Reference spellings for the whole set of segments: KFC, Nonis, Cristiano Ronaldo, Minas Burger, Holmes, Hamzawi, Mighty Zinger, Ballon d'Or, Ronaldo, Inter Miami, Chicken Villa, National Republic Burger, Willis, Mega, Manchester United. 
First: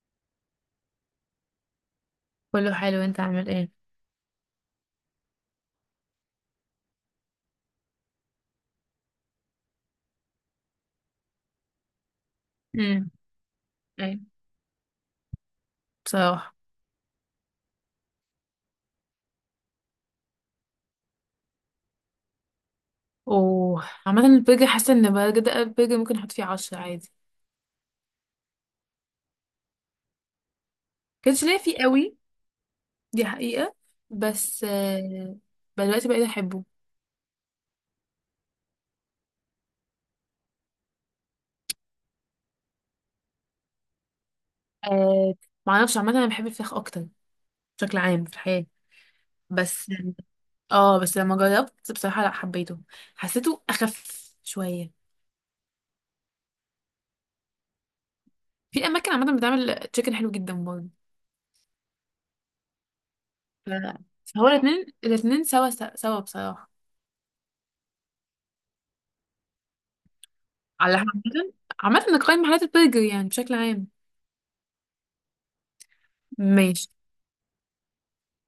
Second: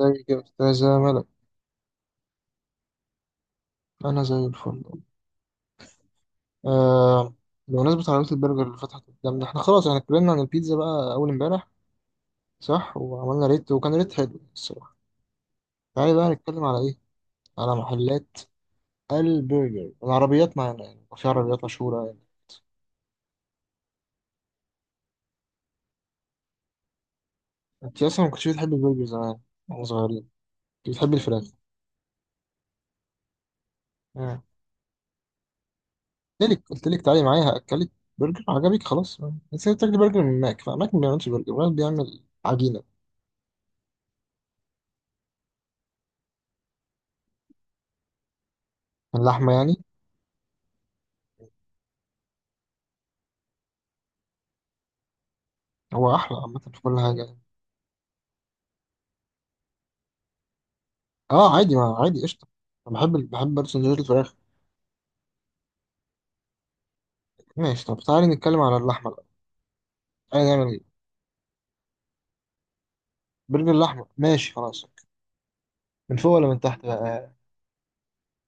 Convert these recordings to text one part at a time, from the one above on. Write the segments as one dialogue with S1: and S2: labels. S1: ازيك يا أستاذة ملك؟
S2: كله حلو. انت عامل ايه؟
S1: أنا زي الفل. آه. بمناسبة عربية البرجر اللي فتحت قدامنا احنا خلاص اتكلمنا عن البيتزا بقى أول امبارح، صح،
S2: امم
S1: وعملنا ريت وكان ريت
S2: ايوه
S1: حلو الصراحة. تعالي بقى
S2: بصراحه،
S1: نتكلم على إيه؟ على محلات البرجر، العربيات معانا يعني، وفي عربيات مشهورة يعني.
S2: وعامه البرجر حاسه ان بجد البرجر ممكن احط فيه 10 عادي.
S1: أنت أصلا ما كنتش بتحبي البرجر زمان وإحنا صغيرين، كنت بتحبي الفراخ.
S2: كانش ليا فيه قوي، دي حقيقه
S1: آه.
S2: بس آه. بقى دلوقتي بقيت
S1: قلت لك
S2: احبه.
S1: قلت لك تعالي معايا هأكلك برجر عجبك خلاص. بس أنت بتاكلي برجر من ماك، فماك ما بيعملش برجر، ماك بيعمل عجينة
S2: آه، معرفش، عامه انا بحب الفراخ اكتر بشكل عام في الحياه.
S1: من لحمة يعني.
S2: بس اه بس لما جربت بصراحه لا حبيته، حسيته اخف شويه.
S1: هو أحلى عامة في كل حاجة.
S2: في اماكن عامه بتعمل تشيكن حلو جدا برضه.
S1: اه عادي، ما عادي، قشطة. انا بحب بحب برضه
S2: لا،
S1: سندوتشات الفراخ.
S2: فهو الاتنين سوا بصراحه.
S1: ماشي، طب تعالي نتكلم على اللحمة الأول. تعالي نعمل
S2: على
S1: ايه؟
S2: عامة، عامة نقيم محلات البرجر يعني بشكل
S1: برجر
S2: عام.
S1: اللحمة، ماشي خلاص. من فوق ولا من تحت
S2: ماشي،
S1: بقى؟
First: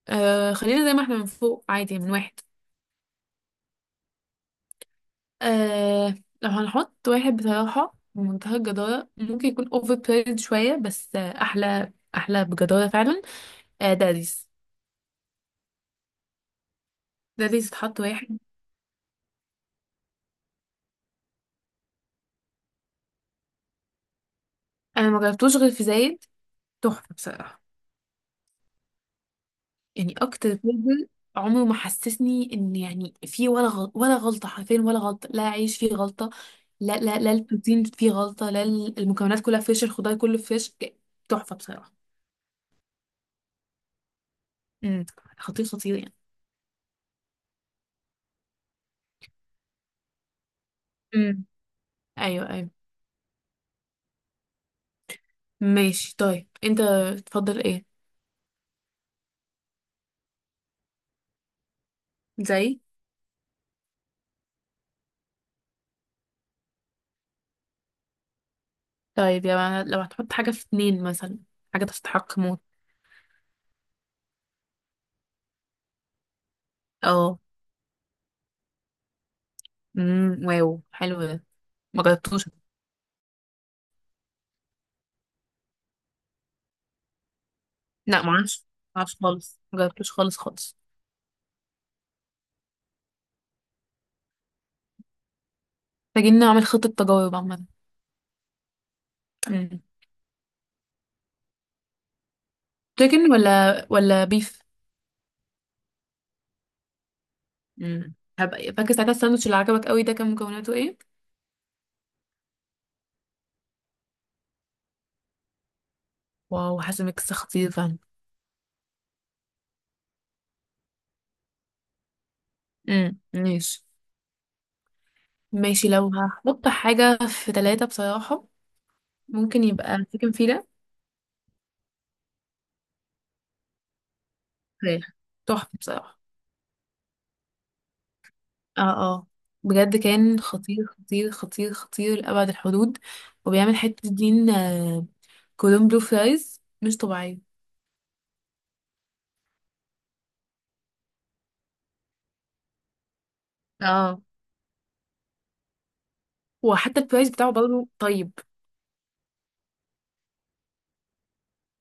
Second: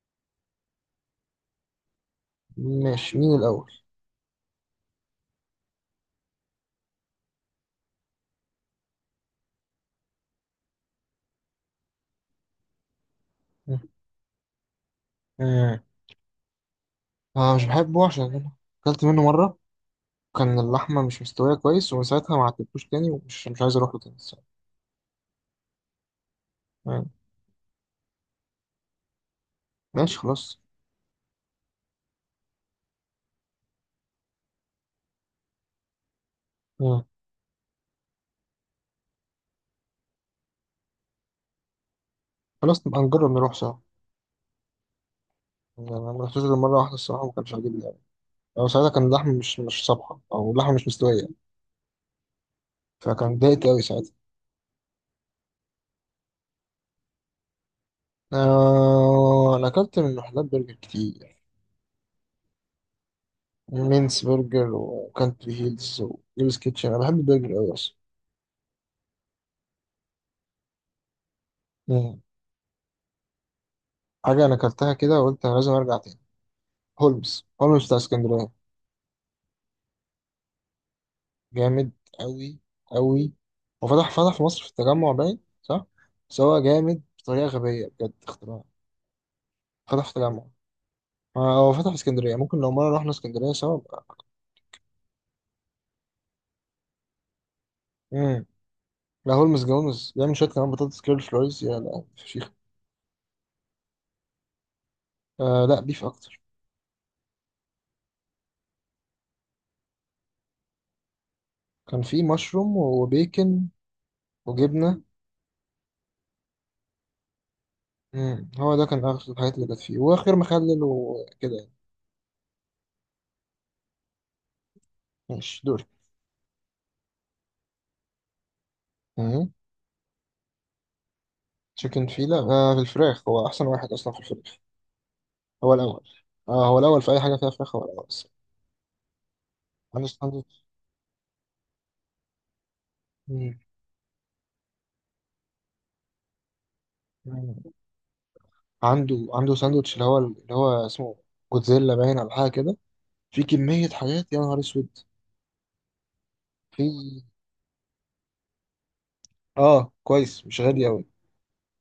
S2: آه، خلينا زي ما احنا من فوق عادي، من واحد.
S1: ماشي، مين الأول؟
S2: آه، لو هنحط واحد بصراحة بمنتهى الجدارة، ممكن يكون اوفر بريد شوية بس آه أحلى بجدارة فعلا. آه داريس.
S1: آه. آه، مش
S2: داريس اتحط
S1: بحبه عشان
S2: واحد.
S1: أنا أكلت منه مرة كان اللحمة مش مستوية كويس، ومن ساعتها ما عدتوش تاني، ومش مش عايز أروح له تاني الصراحة.
S2: أنا ما جربتوش غير في زايد،
S1: آه.
S2: تحفة بصراحة. يعني
S1: ماشي
S2: اكتر
S1: خلاص.
S2: فيلم عمره ما حسسني ان يعني فيه ولا غلط ولا غلطه، حرفيا ولا غلطه، لا عيش فيه غلطه. لا
S1: آه.
S2: لا لا البروتين فيه غلطه، لا ال- المكونات كلها فريش، الخضار كله فريش، ك- تحفه بصراحه.
S1: خلاص نبقى نجرب نروح سوا.
S2: امم، خطير
S1: يعني
S2: خطير
S1: أنا
S2: يعني.
S1: ما رحتوش غير مرة واحدة الصراحة، وما كانش عاجبني أوي، أو ساعتها كان اللحمة مش صبحة، أو اللحمة مش مستوية،
S2: امم ايوه ايوه
S1: فكان اتضايقت أوي ساعتها.
S2: ماشي. طيب انت تفضل ايه؟
S1: آه أنا أكلت من محلات برجر كتير،
S2: زي.
S1: مينس برجر وكانتري هيلز وجيمس كيتشن. أنا بحب البرجر أوي أصلا.
S2: طيب يا، لو هتحط حاجه في اتنين مثلا، حاجه
S1: مم.
S2: تستحق موت.
S1: حاجة أنا أكلتها كده وقلت أنا لازم أرجع تاني،
S2: اه،
S1: هولمز بتاع اسكندرية.
S2: امم، واو، حلو ده،
S1: جامد
S2: ما جربتوش.
S1: أوي أوي. وفتح في مصر في التجمع باين صح؟ بس هو جامد بطريقة غبية، بجد
S2: لا ما
S1: اختراع.
S2: اعرفش، ما اعرفش خالص، ما
S1: فتح
S2: جربتوش
S1: في
S2: خالص
S1: التجمع.
S2: خالص
S1: آه، هو فتح في اسكندرية، ممكن لو مرة رحنا اسكندرية سوا بقى.
S2: محتاجين نعمل خطه تجارب عامه.
S1: مم. لا هولمز
S2: مم.
S1: جومز بيعمل شوية كمان بطاطس كيرل فلويز، يا لا فشيخ.
S2: تشيكن ولا بيف؟
S1: آه لا، بيف أكتر.
S2: مم. هبقى فاكر ساعتها الساندوتش اللي عجبك قوي ده كان مكوناته ايه؟
S1: كان فيه مشروم وبيكن وجبنة.
S2: واو، حاسه ميكس خطير فعلا.
S1: مم. هو ده كان آخر الحاجات اللي كانت فيه، وآخر مخلل وكده يعني.
S2: مم. ماشي.
S1: ماشي دوري.
S2: ماشي، لو هحط حاجه في ثلاثة بصراحه،
S1: مم.
S2: ممكن يبقى تشيكن فيلا.
S1: تشيكن فيلا، آه في الفراخ هو أحسن واحد أصلا في الفراخ.
S2: فراخ، تحفه
S1: هو الأول.
S2: بصراحه.
S1: آه هو الأول في أي حاجة فيها فراخ، هو الأول أصلا.
S2: اه اه، بجد
S1: عنده
S2: كان
S1: ساندوتش.
S2: خطير لأبعد الحدود.
S1: مم.
S2: وبيعمل حتة دين آه، كولوم بلو فرايز مش طبيعية.
S1: مم. عنده ساندوتش اللي هو اسمه جوتزيلا، باين على حاجة كده، في كمية
S2: اه،
S1: حاجات يا نهار أسود. في
S2: وحتى البرايز بتاعه برضه طيب.
S1: آه كويس، مش غالي أوي.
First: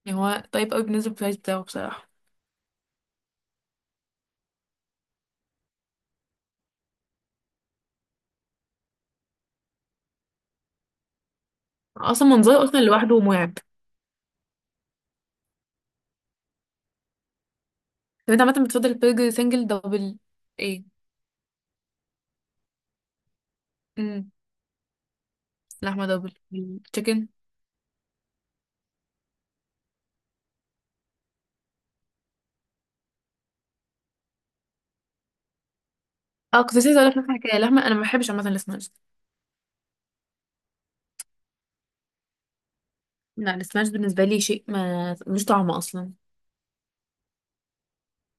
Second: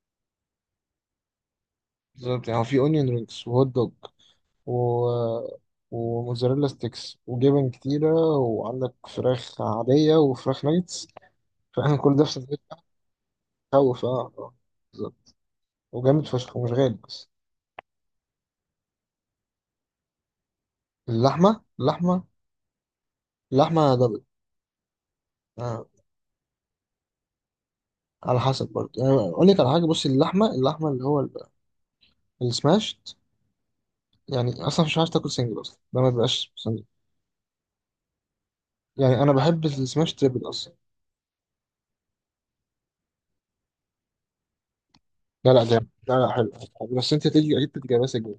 S2: يعني هو طيب قوي بالنسبة للبرايز بتاعه بصراحة.
S1: بالظبط. يعني هو في أونيون رينجز وهوت دوج و... وموزاريلا ستيكس وجبن كتيرة، وعندك فراخ عادية وفراخ نايتس، فاهم كل ده
S2: اصلا
S1: في سندوتش.
S2: منظره اصلا لوحده مرعب.
S1: مخوف، بالظبط. وجامد فشخ ومش غالي بس.
S2: طب انت عامه بتفضل البرجر سنجل دبل؟ ايه؟
S1: اللحمة، اللحمة دبل.
S2: امم.
S1: آه.
S2: لحمه دبل، تشيكن.
S1: على حسب برضه يعني، أقول لك على حاجة، بصي اللحمة، السماشت يعني، أصلا مش عارف تاكل سنجل أصلا، ده ما بيبقاش
S2: اه كنت
S1: سنجل.
S2: لسه هقولك نفس الحكايه. لحمه انا ما بحبش عامه السماش.
S1: يعني أنا بحب السماش تريبل أصلا.
S2: لا، السماش بالنسبه لي شيء ما، مش
S1: لا لا
S2: طعم
S1: جامد،
S2: اصلا.
S1: لا لا حلو. حلو. بس أنت تيجي أكيد تتجابها سنجل.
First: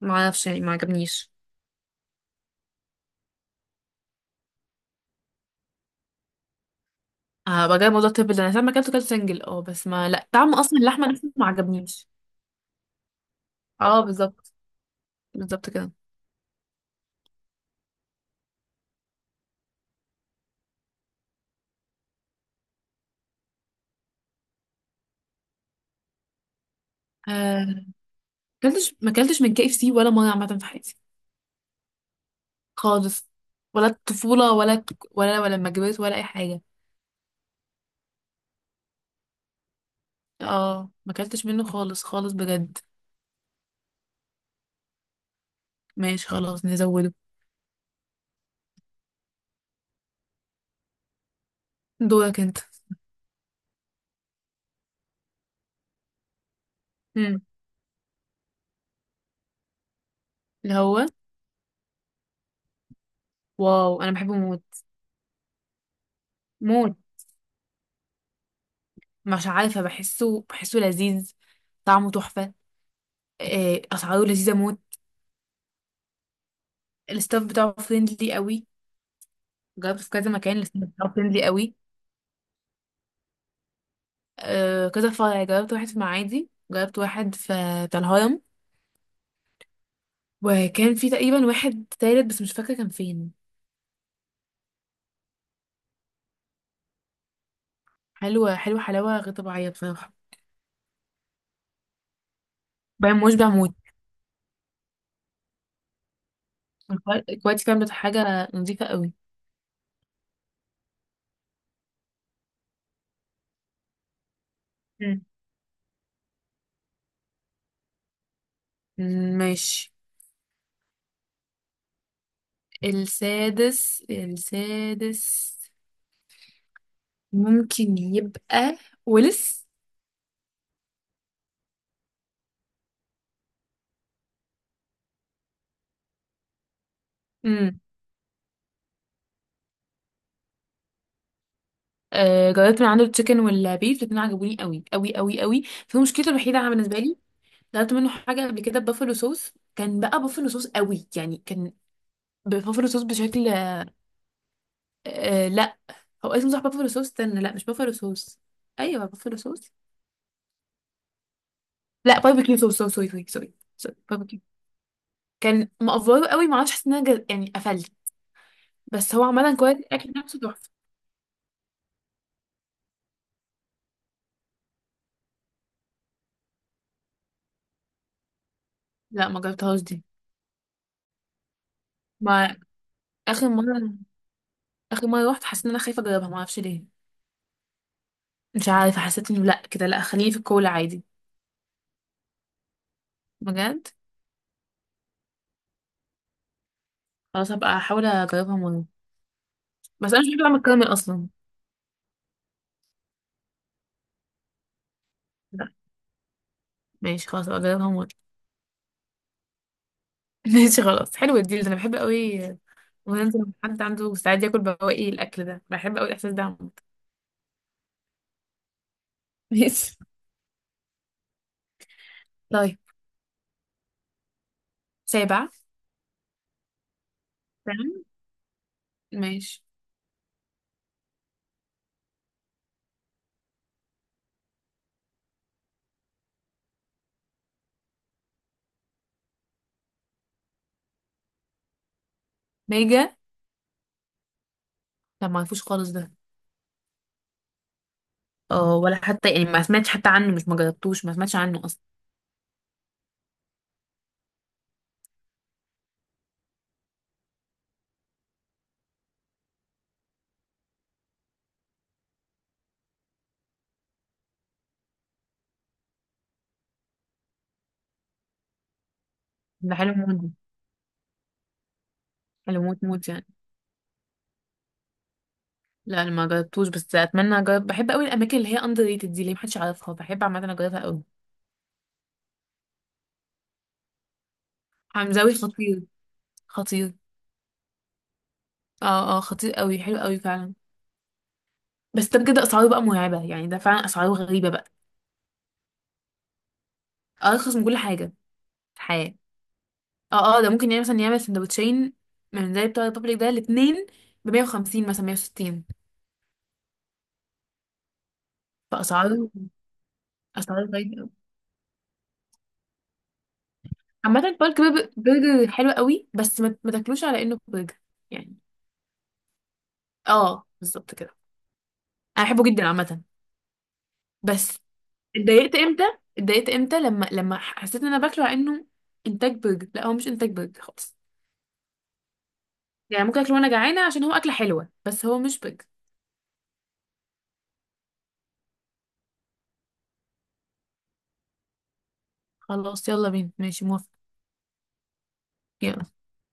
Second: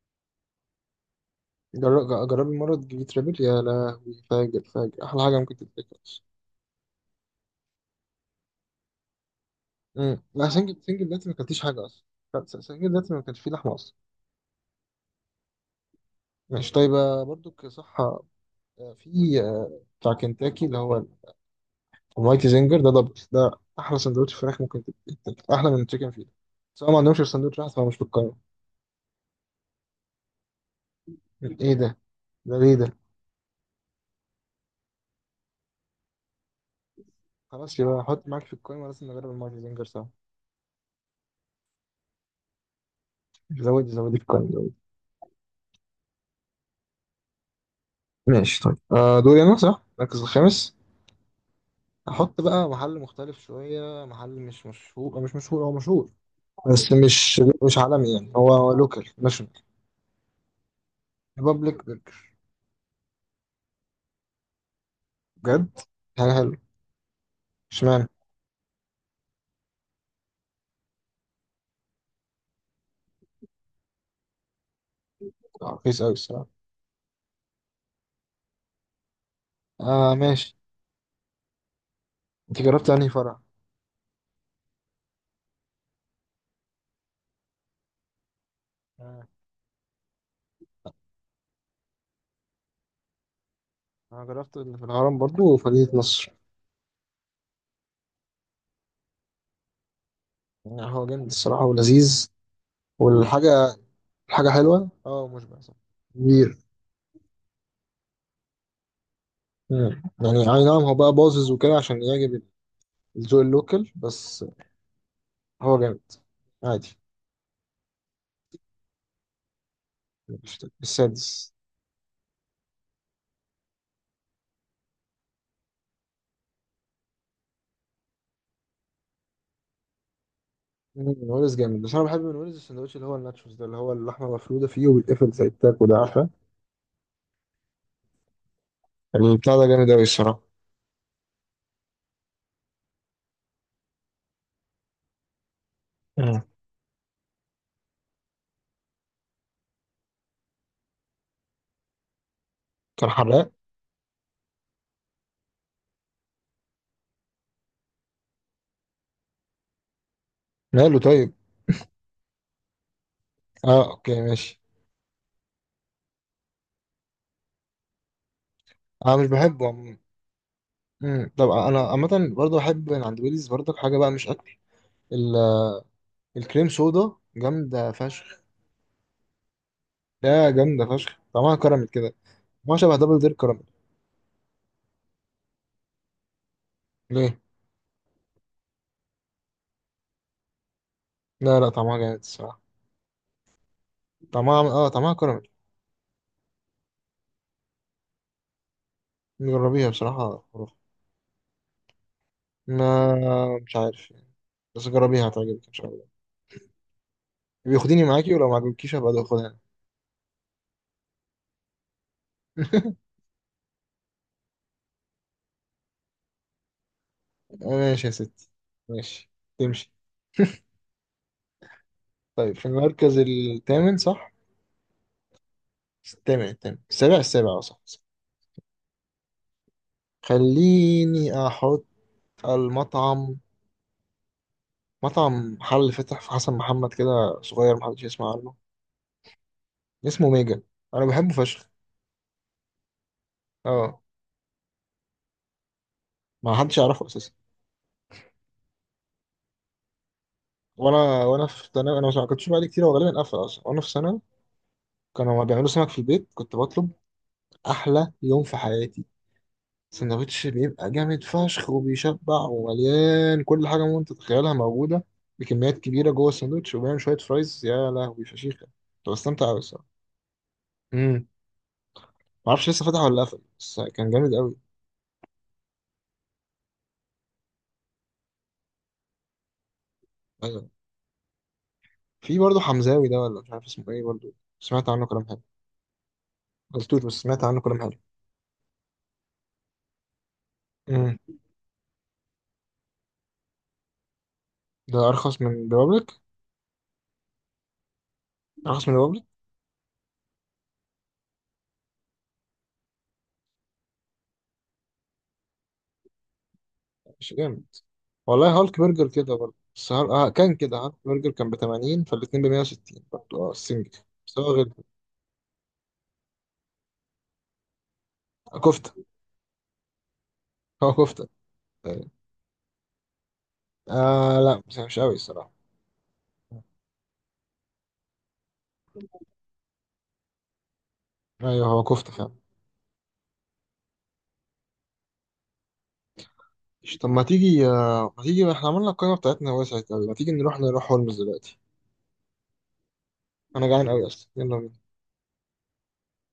S2: ما اعرفش يعني، ما عجبنيش.
S1: جربي مرة تجيبي تريبل، يا لهوي فاجر فاجر، أحلى حاجة ممكن تتاكل.
S2: اه، بقى جاي موضوع التربل ده، انا لما اكلته كلت سنجل، اه بس ما لا
S1: لا،
S2: طعم
S1: سنجل
S2: اصلا،
S1: سنجل
S2: اللحمه
S1: دلوقتي
S2: نفسه
S1: ما
S2: ما
S1: كلتيش حاجة أصلا.
S2: عجبنيش.
S1: لا، سنجل دلوقتي ما كانش فيه لحمة أصلا.
S2: اه بالظبط، بالظبط كده.
S1: ماشي طيب. برضو كصحة، في بتاع كنتاكي اللي هو المايتي زنجر، ده دبل ده، أحلى سندوتش فراخ ممكن تتاكل، أحلى من التشيكن فيلا. بس هو ما عندهمش غير سندوتش واحد،
S2: آه،
S1: فمش في القايمة.
S2: كلتش، ما كلتش من كي اف سي ولا مره عامه في حياتي،
S1: إيه ده، ده ليه ده؟
S2: خالص. ولا الطفوله ولا، ولا لما كبرت، ولا اي حاجه.
S1: خلاص يبقى حط معاك في القايمة، لازم نجرب المايتي زنجر سوا.
S2: اه، ما اكلتش منه خالص بجد.
S1: زودي زودي في القايمة، زودي.
S2: ماشي خلاص نزوده.
S1: ماشي طيب. دوري أنا صح؟ المركز الخامس. احط
S2: دورك انت.
S1: بقى محل مختلف شويه، محل مش مشهور، مش مشهور، هو مشهور بس مش
S2: امم،
S1: مش عالمي، يعني هو لوكال ناشونال.
S2: اللي هو.
S1: ريبابليك برجر.
S2: واو، انا بحبه موت.
S1: بجد حاجه حلوه.
S2: موت.
S1: اشمعنى؟
S2: مش عارفه، بحسه لذيذ، طعمه تحفه. آه، اسعاره لذيذه موت.
S1: رخيص قوي الصراحه.
S2: الستاف بتاعه فريندلي قوي. جربته في
S1: اه
S2: كذا
S1: ماشي.
S2: مكان، الستاف بتاعه فريندلي قوي.
S1: انت جربت انهي فرع؟
S2: آه، كذا فرع جربت، واحد في معادي، جربت واحد في بتاع الهرم.
S1: آه.
S2: وكان في تقريبا واحد تالت بس مش فاكره كان فين.
S1: انا جربت اللي في الهرم برضو وفدية نصر.
S2: حلوه حلاوه غير طبيعيه بصراحه.
S1: يعني هو جامد الصراحه ولذيذ،
S2: بقى مشبع موت.
S1: والحاجه حلوه، اه مشبع صح، كبير.
S2: الكوا- الكويت كانت حاجة نظيفة قوي.
S1: مم. يعني اي نعم، هو بقى باظظ وكده عشان يعجب الذوق اللوكال بس.
S2: مم.
S1: هو جامد، عادي.
S2: ماشي.
S1: السادس.
S2: السادس، السادس ممكن يبقى، ولس.
S1: مم، نونيز جامد، بس انا بحب من نونيز السندوتش اللي هو الناتشوز ده، اللي هو اللحمه مفروده فيه وبيتقفل زي التاكو، ده عارفه.
S2: امم.
S1: يعني البتاع ده جامد قوي الصراحه.
S2: آه جربت من عنده التشيكن والبيف، الاتنين عجبوني قوي. في مشكلته
S1: مم.
S2: الوحيدة عن- بالنسبة لي، جربت منه حاجة قبل كده بافلو صوص، كان بقى بافلو صوص قوي يعني، كان بافلو صوص
S1: كان
S2: بشكل
S1: حراق.
S2: آه، لا هو اسمه صح بافلو صوص، استنى، لا مش بافلو صوص، ايوه بافلو صوص.
S1: ماله طيب.
S2: لا باربيكيو صوص، سوري سوري سوري
S1: اه اوكي،
S2: سوري
S1: ماشي.
S2: كان مقفوله قوي ما اعرفش، حسيت ان انا جز... يعني قفلت. بس
S1: انا
S2: هو
S1: مش
S2: عملا
S1: بحبه
S2: كويس،
S1: عموماً.
S2: الاكل نفسه تحفه.
S1: مم. طب انا عامه برضه بحب من عند ويليز، برضه حاجه بقى مش اكل، ال- الكريم سودا جامده فشخ.
S2: لا ما جربتهاش دي.
S1: لا جامده فشخ، طعمها كراميل كده،
S2: ما،
S1: ما شبه دبل دير
S2: اخر
S1: كراميل.
S2: مره اخر مره رحت حسيت ان انا خايفه اجربها، ما اعرفش ليه.
S1: ليه؟
S2: مش عارفه، حسيت انه لا كده، لا خليه في الكولا عادي.
S1: لا لا طعمها جامد الصراحه.
S2: بجد؟
S1: طعمها، طعمها كراميل.
S2: خلاص هبقى احاول اجربها مره.
S1: جربيها
S2: بس
S1: بصراحه
S2: انا مش بحب اعمل
S1: خرافه.
S2: الكراميل اصلا.
S1: ما مش عارف يعني. بس جربيها هتعجبك
S2: لا.
S1: ان شاء الله.
S2: ماشي خلاص، هبقى اجربها
S1: بياخديني
S2: مره.
S1: معاكي، ولو ما عجبكيش هبقى اخدها انا.
S2: ماشي خلاص حلو الديل ده، انا بحب قوي. وننزل مع حد عنده استعداد ياكل بواقي الاكل ده، بحب قوي الاحساس ده عامة.
S1: ماشي يا ستي، ماشي. تمشي.
S2: ماشي.
S1: طيب في
S2: طيب،
S1: المركز الثامن صح؟
S2: سابع.
S1: الثامن الثامن، السابع السابع، اه صح صح.
S2: تمام، ماشي.
S1: خليني احط المطعم مطعم محل فتح في حسن محمد كده، صغير محدش يسمع عنه، اسمه ميجا. انا بحبه فشخ.
S2: ميجا،
S1: اه
S2: لا ما عرفوش خالص ده.
S1: ما حدش يعرفه اساسا.
S2: اه ولا حتى يعني ما سمعتش حتى عنه، مش ما جربتوش، ما
S1: وانا
S2: سمعتش
S1: وانا
S2: عنه
S1: في
S2: اصلا.
S1: ثانوي، انا ما كنتش بقالي كتير، هو غالبا قفل اصلا وانا في ثانوي. كانوا بيعملوا سمك في البيت، كنت بطلب، احلى يوم في حياتي. سندوتش بيبقى جامد فشخ، وبيشبع، ومليان كل حاجة ممكن تتخيلها موجودة بكميات كبيرة جوه السندوتش، وبيعمل شوية فرايز يا لهوي فشيخة. كنت بستمتع أوي
S2: ده
S1: الصراحة.
S2: حلو موت ده.
S1: امم،
S2: حلو
S1: معرفش
S2: موت
S1: لسه فتح
S2: موت
S1: ولا
S2: يعني.
S1: قفل، بس كان جامد أوي.
S2: لا انا ما جربتوش بس اتمنى اجرب، بحب قوي الاماكن اللي هي اندر ريتد دي، اللي محدش يعرفها بحب عامه
S1: أيوة،
S2: اجربها قوي.
S1: في برضه حمزاوي ده، ولا مش عارف اسمه إيه برضه، سمعت عنه كلام
S2: حمزاوي
S1: حلو.
S2: خطير، خطير.
S1: مقلتوش بس سمعت عنه كلام حلو.
S2: اه اه، خطير قوي، حلو قوي فعلا.
S1: امم.
S2: بس ده بجد اسعاره بقى مرعبه، يعني ده فعلا اسعاره غريبه بقى.
S1: ده أرخص من ريبابليك.
S2: ارخص من كل حاجه في
S1: أرخص من
S2: الحياه.
S1: ريبابليك،
S2: اه اه، ده ممكن يعني مثلا يعمل سندوتشين من زي بتوع الريبابليك ده، الاثنين ب 150 مثلا 160.
S1: مش جامد؟ والله هالك برجر
S2: فاسعاره،
S1: كده برضه، بس هال... آه كان
S2: اسعاره
S1: كده هالك
S2: غريبه.
S1: برجر كان ب 80، فالاتنين ب 160 برضه اه السنجل.
S2: عامة،
S1: بس هو
S2: بالك
S1: غير،
S2: برج- برجر حلو قوي بس ما تاكلوش على انه برجر يعني.
S1: كفتة،
S2: اه
S1: هو
S2: بالظبط كده.
S1: كفتة تقريباً.
S2: انا بحبه جدا عامة.
S1: آه
S2: بس
S1: لا بس مش قوي الصراحة.
S2: اتضايقت امتى اتضايقت امتى لما، لما حسيت ان انا باكله على انه انتاج برجر، لا هو مش انتاج برجر خالص.
S1: ايوه هو كفتة فعلا.
S2: يعني ممكن اكله وانا جعانة عشان هو اكلة حلوة بس هو مش برجر.
S1: طب ما تيجي، ما تيجي، احنا عملنا القائمة بتاعتنا وسعت قوي، ما تيجي نروح هولمز دلوقتي.
S2: خلاص يلا بينا، ماشي
S1: انا جعان
S2: موافقة.
S1: قوي اصلا، يلا بينا.
S2: يلا.